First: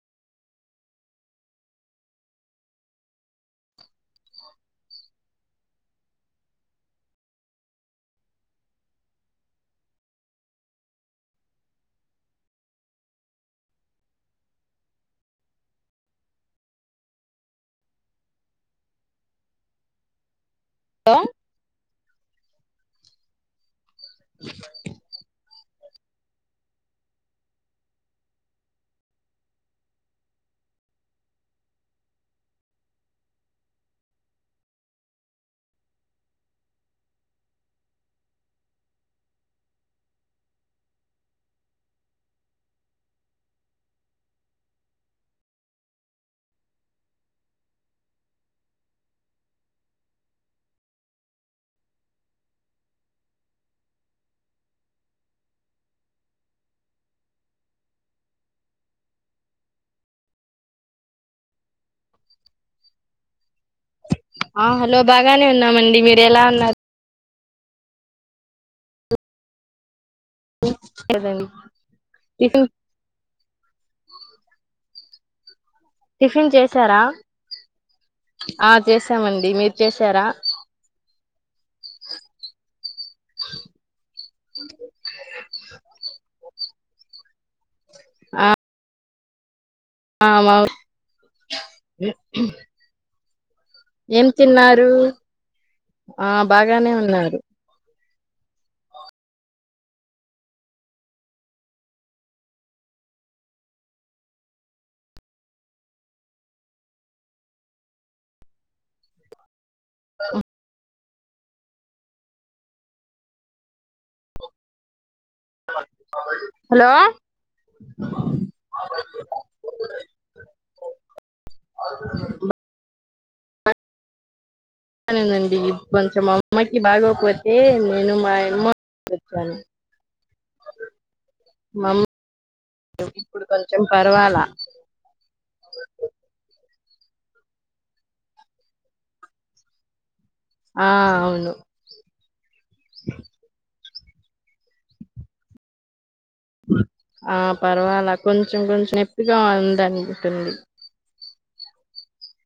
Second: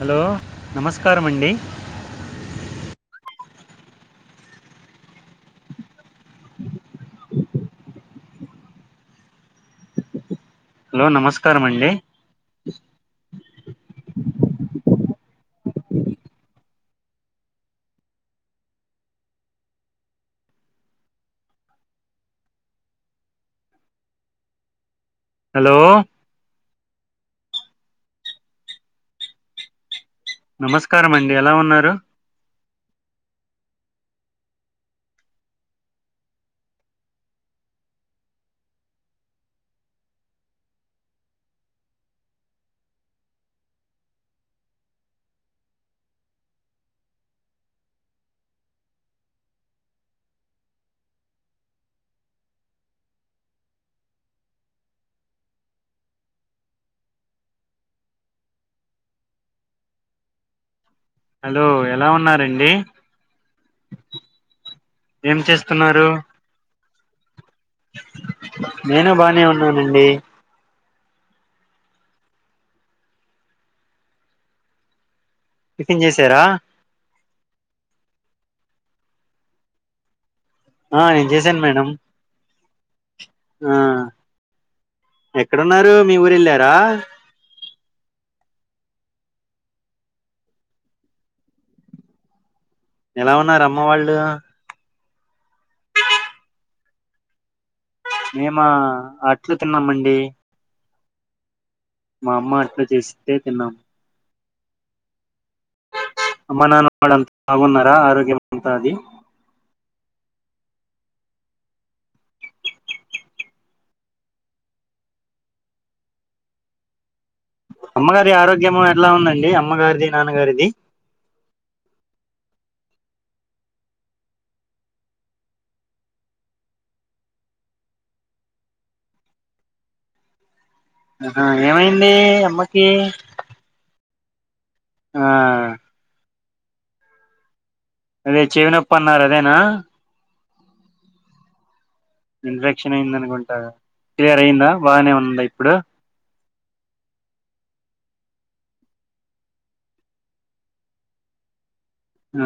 Hello నమస్కార అండి hello నమస్కారం అండి హలో [unintelligible] హలో నమస్కారం అండి ఎలా ఉన్నారు హలో ఎలా ఉన్నారండి ఆ హలో ఏం బాగానే ఉన్నామండి చేస్తున్నారు మీరు ఎలా ఉన్నారు నేను బానే ఉన్నానండి [inaudible] టిఫిన్ చేసారా ఆ చేసామండి మీరు చేసారా ఆ నేను చేసాను మేడం ఆ ఎక్కడున్నారు మీ ఊరు వెళ్ళారు రా రాము ఎలా ఉన్నార ఏం తిన్నారు ఆ బాగానే ఉన్నారు మేము అట్లు తిన్నామండి మా అమ్మ అట్లా చేసింటే తిన్నాము అమనానావాడంత మగున్నర ఆరోగ్యమంతది హలో అమ్మగారి ఆరోగ్యము ఎట్లా ఉందండి అమ్మగారిది నాన్నగారిది సరేనండి కొంచెం అమ్మకి బాగోకపోతే నేను మా అమ్ వచ్చాను ఆహా మా అమ్మ ఏమైంది అమ్మకి ఇప్పుడు కొంచెం పర్వాలా ఆ అదే చెవినప్ప అన్నారదేనా ఆ అవును ఇన్ఫెక్షన్ అయిన్దనుకుంటా క్లియర్ అయ్యిందా బానే ఉందా ఇప్పుడు ఆ పర్వాలా కొంచెం కొంచెం నెప్పిగా ఉందనుకుంటుంది ఆ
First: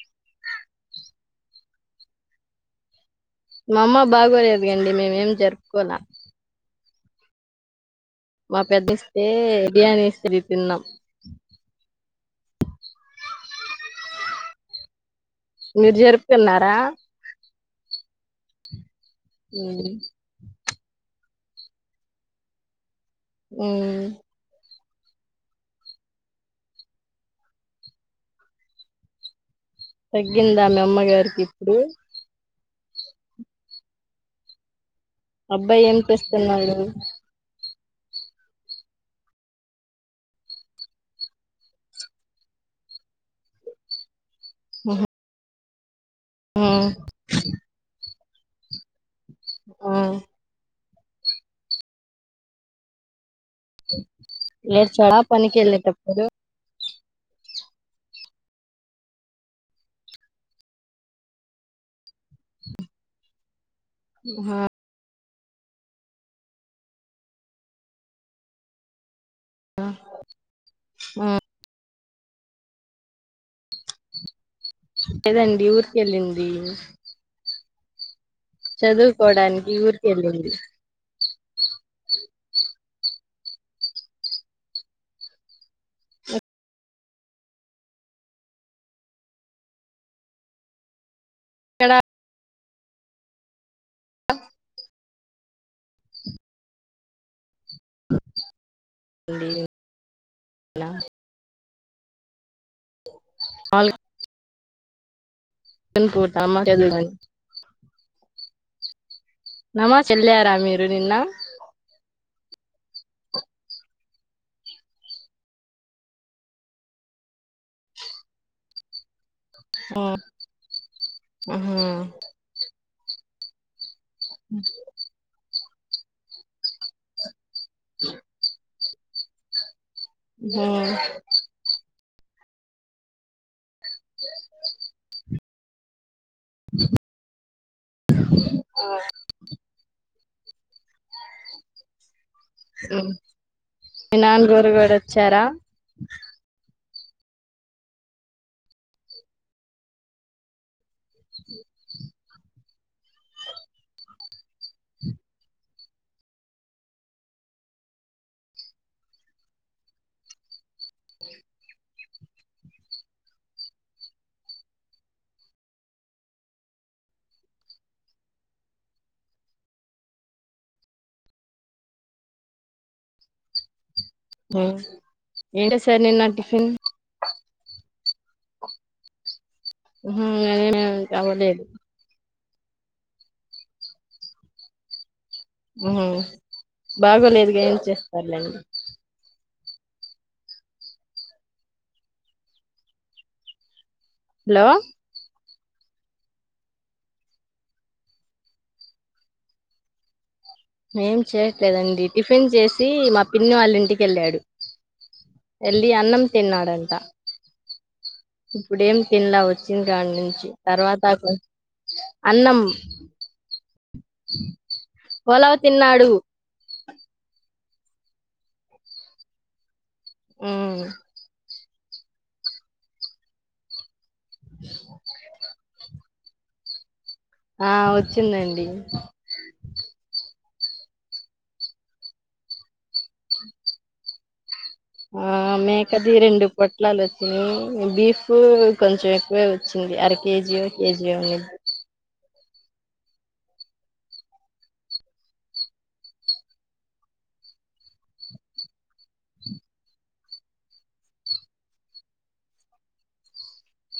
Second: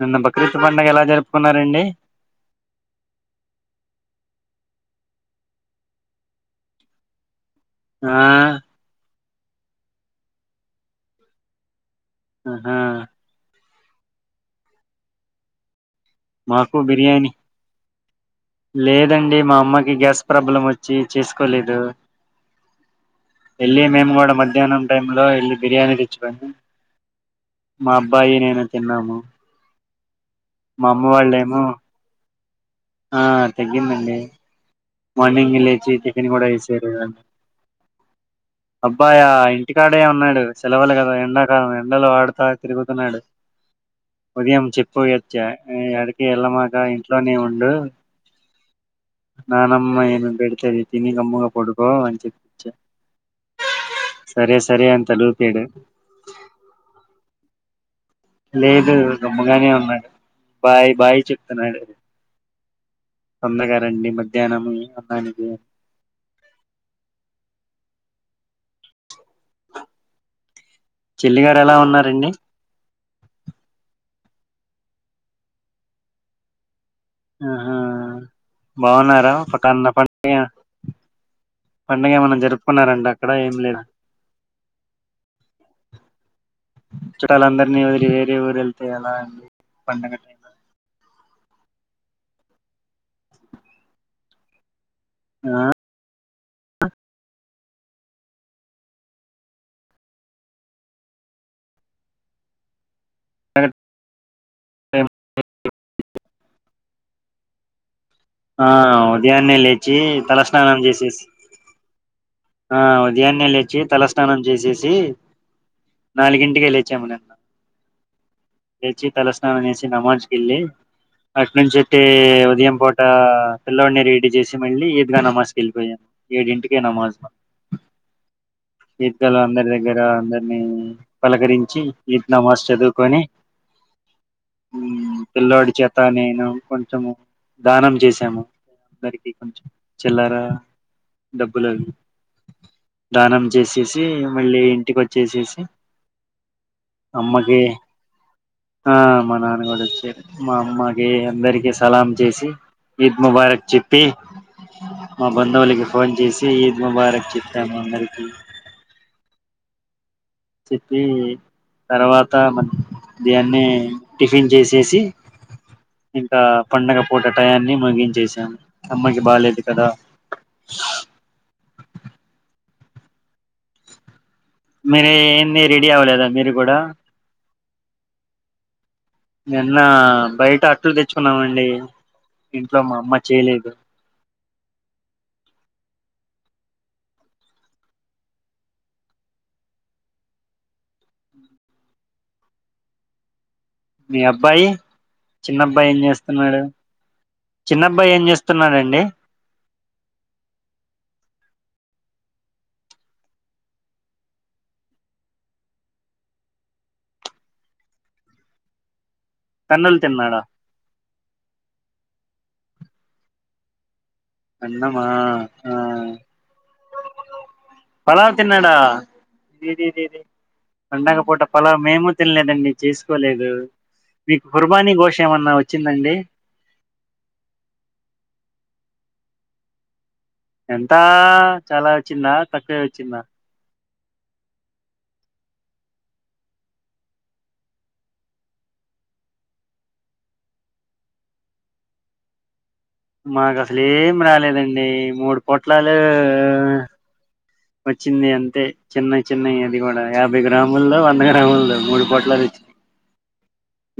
నిన్న బక్రీత్ పండుగ ఎలా జరుపుకున్నారండి. మా అమ్మ బాగోలేదు గండి మేమేం జరుపుకోలా ఆ మా పెద్దిస్ తే బియానేస్తిరి తిన్నాం ఆ హా మీరు జరుపుకున్నారా మాకు బిర్యానీ లేదండి మా ఉమ్ అమ్మకి గ్యాస్ ప్రాబ్లమ్ వచ్చి చె చేసుకోలేదు ఎలి ఉమ్ మేము గడ మధ్యాహ్నం టైమ్ లో ఎళ్ళి బిర్యానీ తెచ్చుకోని మా అబ్బాయి నేను తిన్నాము. తగ్ తగ్గిందా మీ మా అమ్మ అమ్మగారికి వాళ్ళేమో ఇప్పుడు ఆ తగ్గిందండి మార్నింగే అబ్బాయి లేచి ఏం చికెన్ గూడా చేస్తున్నాడు వేశారు గా అబ్బాయా ఇంటికాడే ఉన్నాడు సెలవులు కదా ఎండ కాలం ఎండలు ఆడతా తిరుగుతున్నాడు. ఉదయం చెప్ పొయ్యొచ్చా మ్మ్ యాడి ఎళ్ళమాక ఉమ్ ఇంట్లోనే ఉండు నానమ్మ ఉమ్ ఏమి పెడతది తినీ గమ్ముగా పోడుకో అన్ చెప్ చెప్ ఏడిచాడ పనికి తలుపాడు వెళ్లేటపుడు లేదు గమ్ముగానే ఉన్నాడు బాయ్ బాయ్ చెప్తున్నాడు. తొందరగా రండి ఆహా మధ్యానం అన్నాని ఆ చెల్లి గారెలా ఉన్నార్ రండి లేదండి ఊరికెళ్ళింది ఊహు బాగున్నారా చదువుకోవడానికి [unintelligible] ఏం ఊరికెళ్ళింది అన్న జరుపుకున్నారంట అక్కడ ఏం లే చుట్టాలందరినీ వదిలి వేరే ఊరు వెళ్తే ఎలా అండి పండగ. ఎక్కడ ఆ ఉంది నిన్న వాల్ నమాజ్ చదువుకొని ఆ అవు ఉదయాన్నే లేచి నమాజ్ వెళ్ళారా తలస్నానం మీరు నిన్న చేసేసి. ఆ ఉదయాన్నే లేచి తలస్నా. తల స్నానం చేసేసి నాలుగింటికి లేచి నిన్న లేచి తల. స్నానం చేసి ఉమ్ నమాజ్ కి వెళ్ళి అటు నుంచి ఉహూ అటే ఉదయం పూట ఆ పిల్లో ని. చేసి మళ్ళీ ఈద్గా నమాజ్ వెళ్ళిపోయా ఏడింటికే నమాజ్. ఈద్ గా అందరి. అందరి అందరిని ఉహూ పలకరించి. నమాజ్ చదువుకొని పిల్లాడి చేతనే కొంచము దానం చేసాము అందరికి కొంచం. చిల్లరా డబ్బులు అవి హ్మ్ దానం చేసేసి మళ్ళీ ఇంటికి వచ్చేసేసి. అమ్మకి ఆ మా నాన్న కూడా వచ్చే మా అమ్మ. అందరికి సలాం. చేసి ఈద్ ముబారక్ చెప్పి మా బంధువులకి ఫోన్ చేసి ఈద్ ముబారక్ చెప్పాము అందరికి. చెప్పి తర్వాత మధ్యాన్నే టిఫిన్ చేసేసి ఇంకా పండగ పూట టయాన్ని ముగించేసాము అమ్మకి బాలేదు కదా. ఉమ్ మీర ఏన్ని ఏం రెడీ చేశారు నిన్న అవ్వలేదా మీరు టిఫిన్ కూడా. నిన్న ఉహూ బయట అదేం అట్లు అవ్వలేదు తెచ్చుకున్నామండి. ఇంట్లో మా అమ్మ చేయలేదు. బాగోలేదుగా ఏం చేస్తారులేండి. మీ అబ్బాయి. హలో చిన్నబ్బాయి ఏం చేస్తున్నాడు చిన్నబ్బాయి ఏం చేస్తున్నాడు అండి ఏం చేయట్లేదండి టిఫిన్ చేసి మా పిన్ని వాళ్ళ ఇంటికి వెళ్ళాడు వెళ్ళి అన్నం తిన్నాడంట ఇప్పుడు ఏం తినలా వచ్చినా కన్నులు కాడి తిన్నాడా నుంచి తర్వాత అసలు అన్నం అన్నమా పొలావ్ ఆ. తిన్నాడు పలావ్ తిన్నడా. మ్మ్ పండుగ పూట. పలావ్ మేము తినలేదండి చేసుకోలేదు. మీకు కుర్బానీ ఘోష్ ఏమన్నా చ్చిందండి ఆ వచ్చిందండి ఎంత చాలా వచ్చిందా తక్కువే వచ్చిందా ఆ మేకది రెండు పొట్లాలొచ్చినాయి బీఫ్ కొంచెం ఎక్కువే వచ్చింది అర కేజీయో కేజీయో ఉన్నిద్ది మాకసలు ఏం రాలేదండి మూడు పొట్లాలే వచ్చింది అంతే చిన్నై చిన్నయి అది కూడా యాభై గ్రాముల్లో వంద గ్రాముల్లో మూడు పొట్లాలు వచ్చినాయి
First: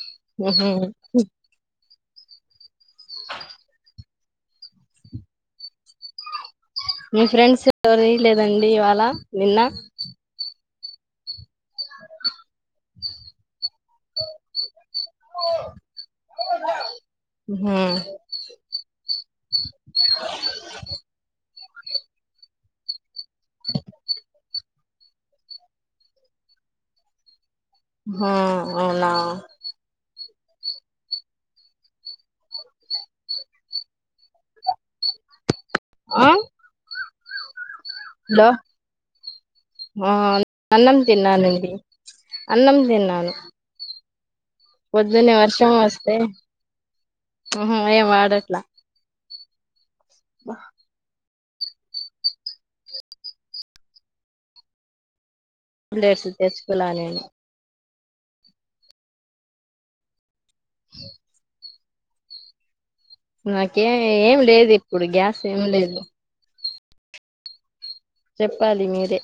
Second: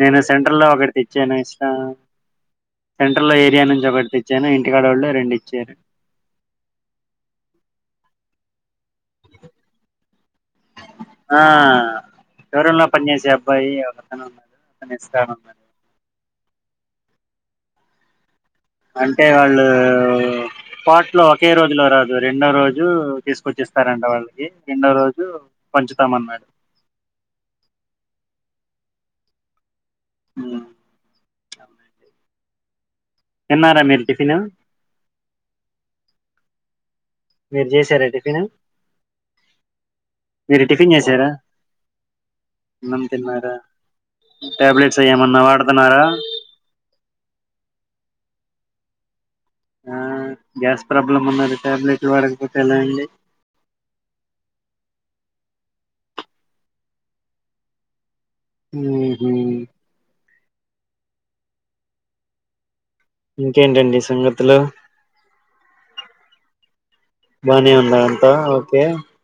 నేను సెంట్రల్ లో ఊహూ ఒకటి తెచ్చాను ఇస్తా సెంట్రల్ లో ఏరియా నుంచి ఒకటి ఇచ్చాను ఇంటికాడోళ్ళు రెండిచ్చారు మీ ఫ్రెండ్స్ ఎవరీ లేదండి ఇవాళ నిన్న ఆ షో రూం లో పని చేేసే అబ్బాయి ఒకతనున్నారు అతను ఇస్తానన్నాడు మ్ హు అంటే వాళ్ళు స్పాట్లో ఒకే రో లో రాదు రెండో రోజు తీసుకొచ్చిస్తారంట వాళ్ళకి రెండో రోజు పంచుతామన్నారు హ అవునా మ్ [inaudible] తిన్నారా మీరు టిఫిన్ ఆ మీరు చేస్ హలో అ మీరు టిఫిన్ అన్నం చేసారా తిన్నానండి అన్నం తిన్నాను టాబ్లెట్స్ అ పొద్దున్నే ఏమన్నా వర్షం వాడుతన్నారా మ్ ఏం వాడట్లా ఆ గ్యాస్ ప్రాబ్లమ్ ఉన్నది టాబ్లెట్లు వాడకపోతే ఎలా అండి [unintelligible] తెచ్చుకోలా నేను మ్ ఊహూ నాకేం ఇంకేంటండి ఏం సంగతులు లేదు ఇప్పుడు గ్యాస్ ఏం లేదు బానేవు అ అంత ఓకే చెప్పాలి మీరే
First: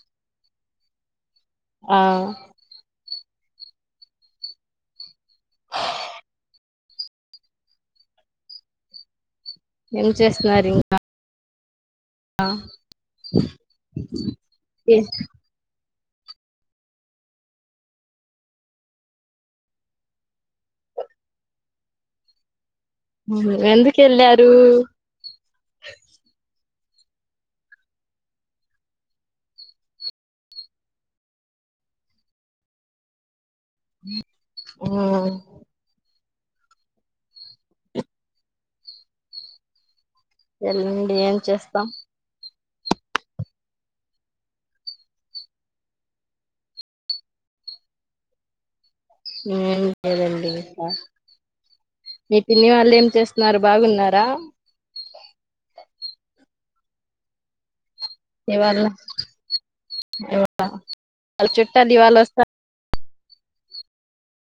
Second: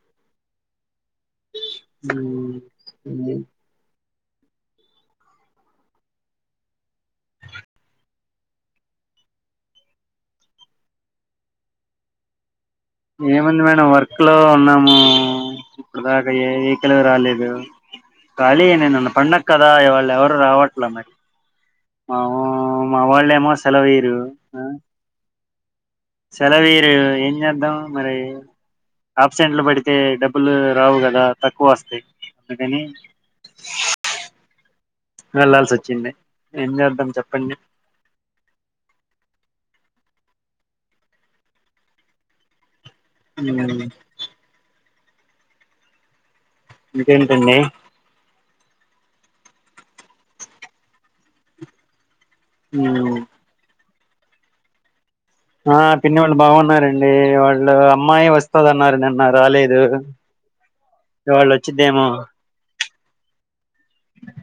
ఆ మ్ [unintelligible] ఏం చేస్తున్నారింకా అ ఏముంది మేడం వర్క్ లో ఉన్నాము ఇప్పుడు దాకా ఏ వెహికిలు రాలేదు ఖాళీఎ నిన్న పండగ కదా ఇవాళ ఎవరు రావట్లే మరి మావు మా వాళ్ళు ఏమొ సెలవు ఎందుకు ఇయ్యరు వెళ్ళారు ఆ సెలవి ఎం చేద్దాం మరే ఆప్సెంట్లు పడితే డబ్బులు రావు కదా తక్కువ వస్తాయి అందుకని వెళ్లాల్సి వచ్చింది ఎం చేద్ధం చెప్పండి వెళ్ళండి ఏం చేస్తాం ఉమ్ ఇంకేంటండి ఏం లేదండి ఇంకా మీ పిన్ని వాళ్ళు ఏం చేస్తున్నారు బాగున్నారా దా ఆ పిన్నోళ్ళు బాగున్నారండి వాళ్ళు అమ్మాయి ఇవాళ వస్తదన్నారు నిన్న రాలేదు, వాళ్ళ చుట్టాలు ఇవాళ్ళోచ్చిందేమో ఇవాళ వస్తా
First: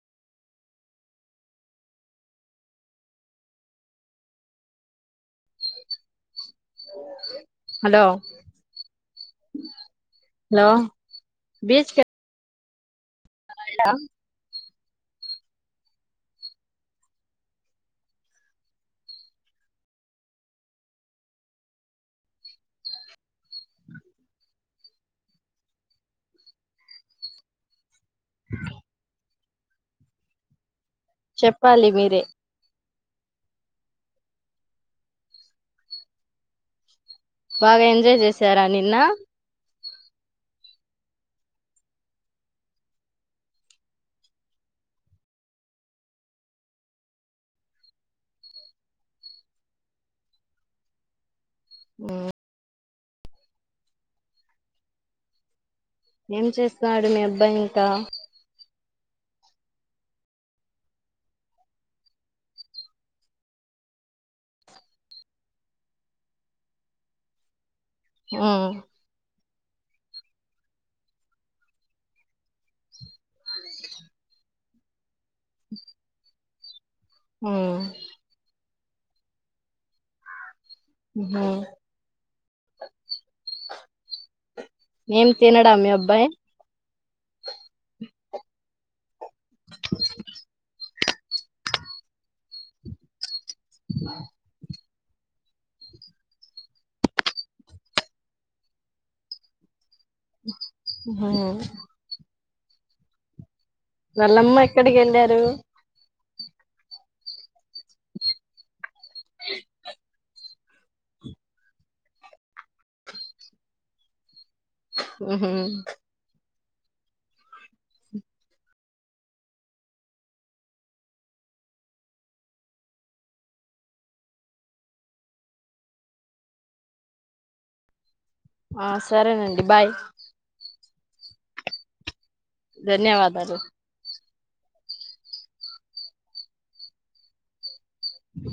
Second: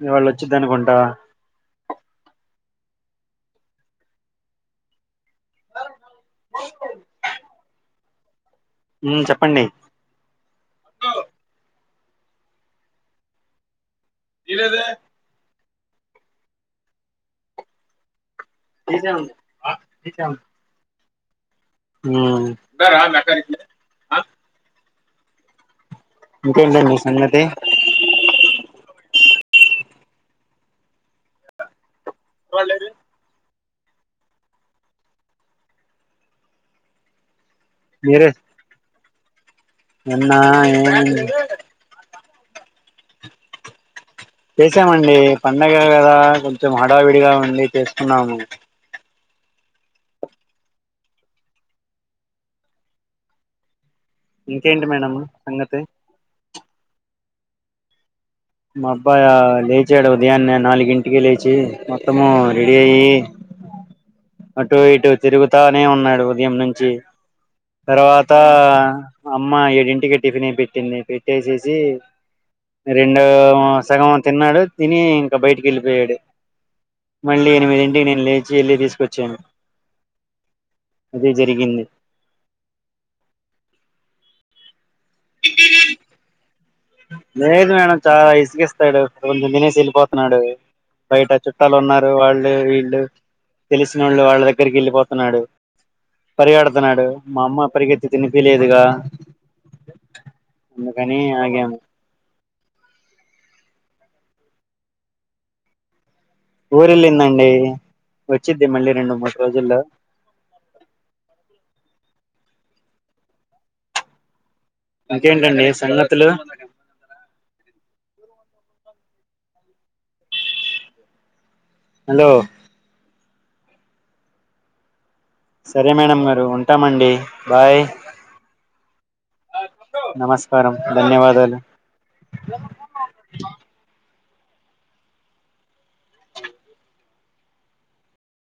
ఇవాళోచ్చిద్ది అనుకుంటా హలో ఉ చెప్పండి హలో బీచ్ కెళ్ళా [inaudible] లేదే తీసామ్ తీసాము ఉమ్ ఇంకేటండి సంగతి చెప్పాలి మీరే బాగా ఎంజాయ్ చేసారా నిన్న నిన్నా ఏముంది చేసామండి పండగ కదా కొంచెం హడావిడిగా ఉంది చేసుకున్నాము ఉమ్ ఇంకేంటి మేడం సంగతి ఏం చేస్తాడు మీ అబ్బాయి ఇంకా మా అబ్బాయి లేచాడు ఉదయాన్నే నాలుగింటిక లేచి మొత్తము రెడీ అయ్యి అటు ఇటు తిరుగుతానే ఉన్నాడు ఉదయం నుంచి తర్వాతా ఆ అమ్మ ఏడింటికి టిఫినే పెట్టింది పెట్టేసేసి రేప్ డు సగం తిన్నాడు తిని క బయటికెళ్ళిపోయాడు మళ్లీ ఆ ఎనిమిదింటికి నేను లేచి వెళ్లి తీస్ వచ్చాను అదే ఉహు జరిగింది ఏం తినడా మీ అబ్బాయి లేదు మేడం చాలా ఈజీగా ఇస్తాడు కొంచెం తినేసి వెళ్ళిపోతున్నాడు బయట చుట్టాలు ఉన్నారు వాళ్ళు వీలు తెలిసినళ్ళ వాళ్ళ దగ్గరికి వెళ్ళపోతారు డు పరిగడుతున్నాడు మా అమ్మ పరిగెత్తి తినిపిలేదుగా అందుకని ఉహు ఆగేము నల్లమ్మ ఎక్కడికి వెళ్ళారు ఊరిలిందండి వచ్చదిే మళ్ళీ నిన్న మస్రాజల అ ఉహు ఇంకేంటండి సంగతులు హలో సరే మేడం గరు ఉంటామండి బాయ్ ఆ సరేనండి బాయ్ నమస్కారం ధన్యవాదాలు ధన్యవాదాలు అ